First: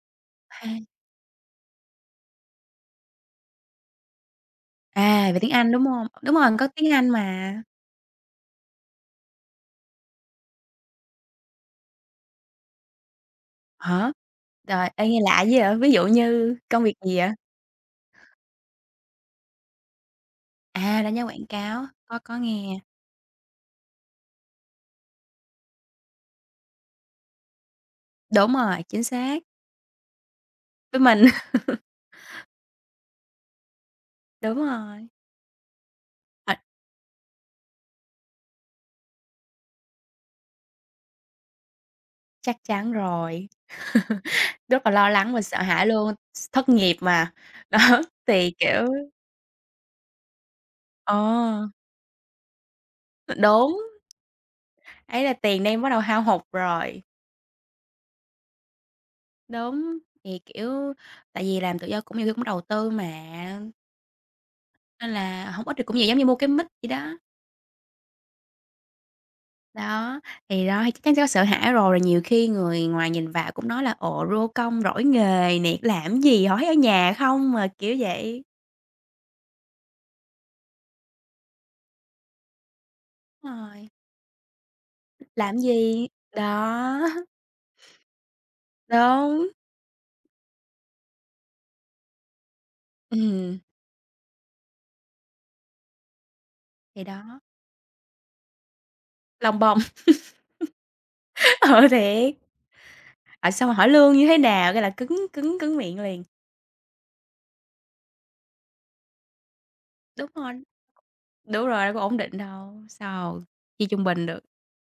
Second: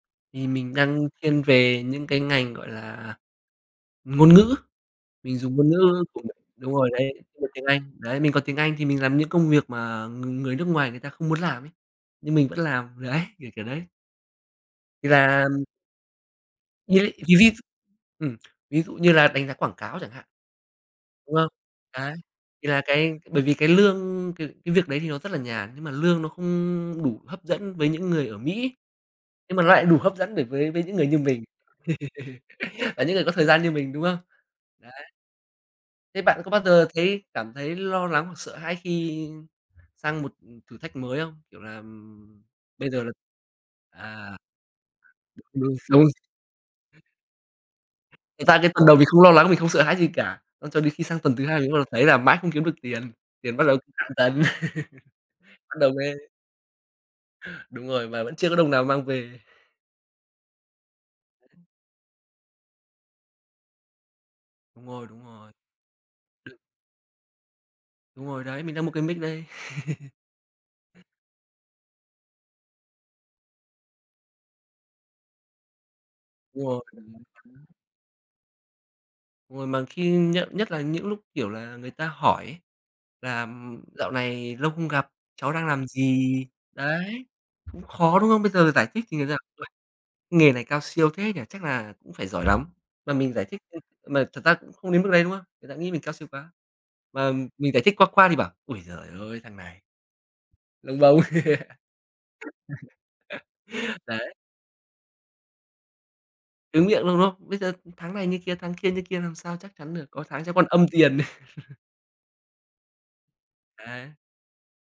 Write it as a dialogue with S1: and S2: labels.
S1: Thì mình
S2: Ha.
S1: đang thiên về những cái ngành, gọi là, ngôn ngữ,
S2: À,
S1: mình
S2: về tiếng
S1: dùng ngôn
S2: Anh, đúng
S1: ngữ
S2: không?
S1: của m
S2: Đúng rồi, mình có
S1: đúng rồi
S2: tiếng Anh
S1: đấy, dùng
S2: mà.
S1: tiếng Anh. Đấy, mình có tiếng Anh thì mình làm những công việc mà ng người nước ngoài người ta không muốn làm ấy, nhưng mình vẫn làm. Đấy, kiểu, kiểu đấy.
S2: Hả? Trời, ê,
S1: Thì
S2: nghe lạ dữ
S1: làm
S2: vậy? Ví dụ như công việc gì vậy?
S1: [unintelligible] Ừm, ví dụ như là đánh giá quảng cáo chẳng hạn.
S2: À, đánh giá
S1: Đúng
S2: quảng
S1: không?
S2: cáo.
S1: Đấy.
S2: Có có
S1: Thì
S2: nghe.
S1: là cái bởi vì cái lương c cái việc đấy thì nó rất là nhàn, nhưng mà lương nó không đủ hấp dẫn với những người ở
S2: Đúng
S1: Mỹ.
S2: rồi, chính xác.
S1: Nhưng mà nó lại đủ hấp dẫn được với với những
S2: Với
S1: người như
S2: mình.
S1: mình, là những người có thời gian như mình, đúng không?
S2: Đúng
S1: Đấy.
S2: rồi.
S1: Thế bạn có bao
S2: H
S1: giờ thấy cảm thấy lo lắng hoặc sợ hãi khi sang một, ừm, thử thách mới không? Kiểu làm
S2: Chắc
S1: bây
S2: chắn
S1: giờ l
S2: rồi.
S1: à,
S2: Rất là lo lắng và sợ hãi luôn,
S1: [unintelligible]
S2: s thất nghiệp mà. Đó,
S1: Thật
S2: thì
S1: ra cái
S2: kiểu
S1: tuần đầu mình không lo lắng, mình không sợ hãi gì cả. Ơ, cho đến khi sang tuần thứ hai, mình
S2: Ờ.
S1: bắt đầu thấy là mãi không kiếm được tiền,
S2: [unintelligible]
S1: tiền bắt đầu
S2: Đúng.
S1: [unintelligible] cạn dần.
S2: Ấy là tiền
S1: Bắt
S2: đang bắt
S1: đầu
S2: đầu hao
S1: mới
S2: hụt rồi.
S1: Đúng rồi, mà vẫn chưa có đồng nào mang về.
S2: Đúng. Thì, kiểu, tại vì
S1: [unintelligible]
S2: làm tự do cũng [unintelligible] đầu tư mà.
S1: Đúng rồi,
S2: Nên
S1: đúng
S2: là
S1: rồi.
S2: hổng ít thì cũng nhiều, giống như mua cái
S1: Đ
S2: mic vậy đó.
S1: Đúng rồi, đấy, mình đang mua cái mic đây.
S2: Đó. Thì đó, thì chắc chắn sẽ có sợ hãi rồi, nhiều khi người ngoài nhìn vào cũng nói là "Ồ, rô công rỗi nghề nè, làm gì, họ
S1: Đúng
S2: thấy ở
S1: rồi.
S2: nhà không mà."
S1: [unintelligible]
S2: Kiểu vậy.
S1: Đúng rồi, mà khi nhận nhất là những lúc, kiểu là, người ta hỏi ấy là, ừm,
S2: Rồi.
S1: "Dạo này lâu không gặp, cháu
S2: Làm
S1: đang làm
S2: gì?
S1: gì?"
S2: Đó.
S1: Đấy, cũng khó, đúng không? Bây giờ là giải thích như nào?
S2: Đúng.
S1: "Uầy. Nghề này cao siêu thế nhỉ? Chắc là cũng phải giỏi lắm", mà mình giải
S2: Ừm.
S1: thích ưm, mà thật ra cũng không đến mức đấy, đúng không? Người ta nghĩ mình cao siêu quá,
S2: Thì
S1: mà
S2: đó.
S1: mình giải thích qua qua thì bảo: "Ôi giời ơi, thằng
S2: Lông bông.
S1: này" Lông bông.
S2: Ờ, thiệt. À, xong rồi hỏi lương như
S1: Đấy.
S2: thế nào cái là cứng cứng cứng miệng liền.
S1: Cứng miệng luôn, đúng không? Bây giờ tháng này như kia, tháng kia như kia làm sao chắc chắn được, có
S2: Đúng
S1: tháng cháu
S2: rồi.
S1: còn âm tiền.
S2: Đúng rồi, có ổn định đâu, sao chia trung
S1: Đấy.
S2: bình được.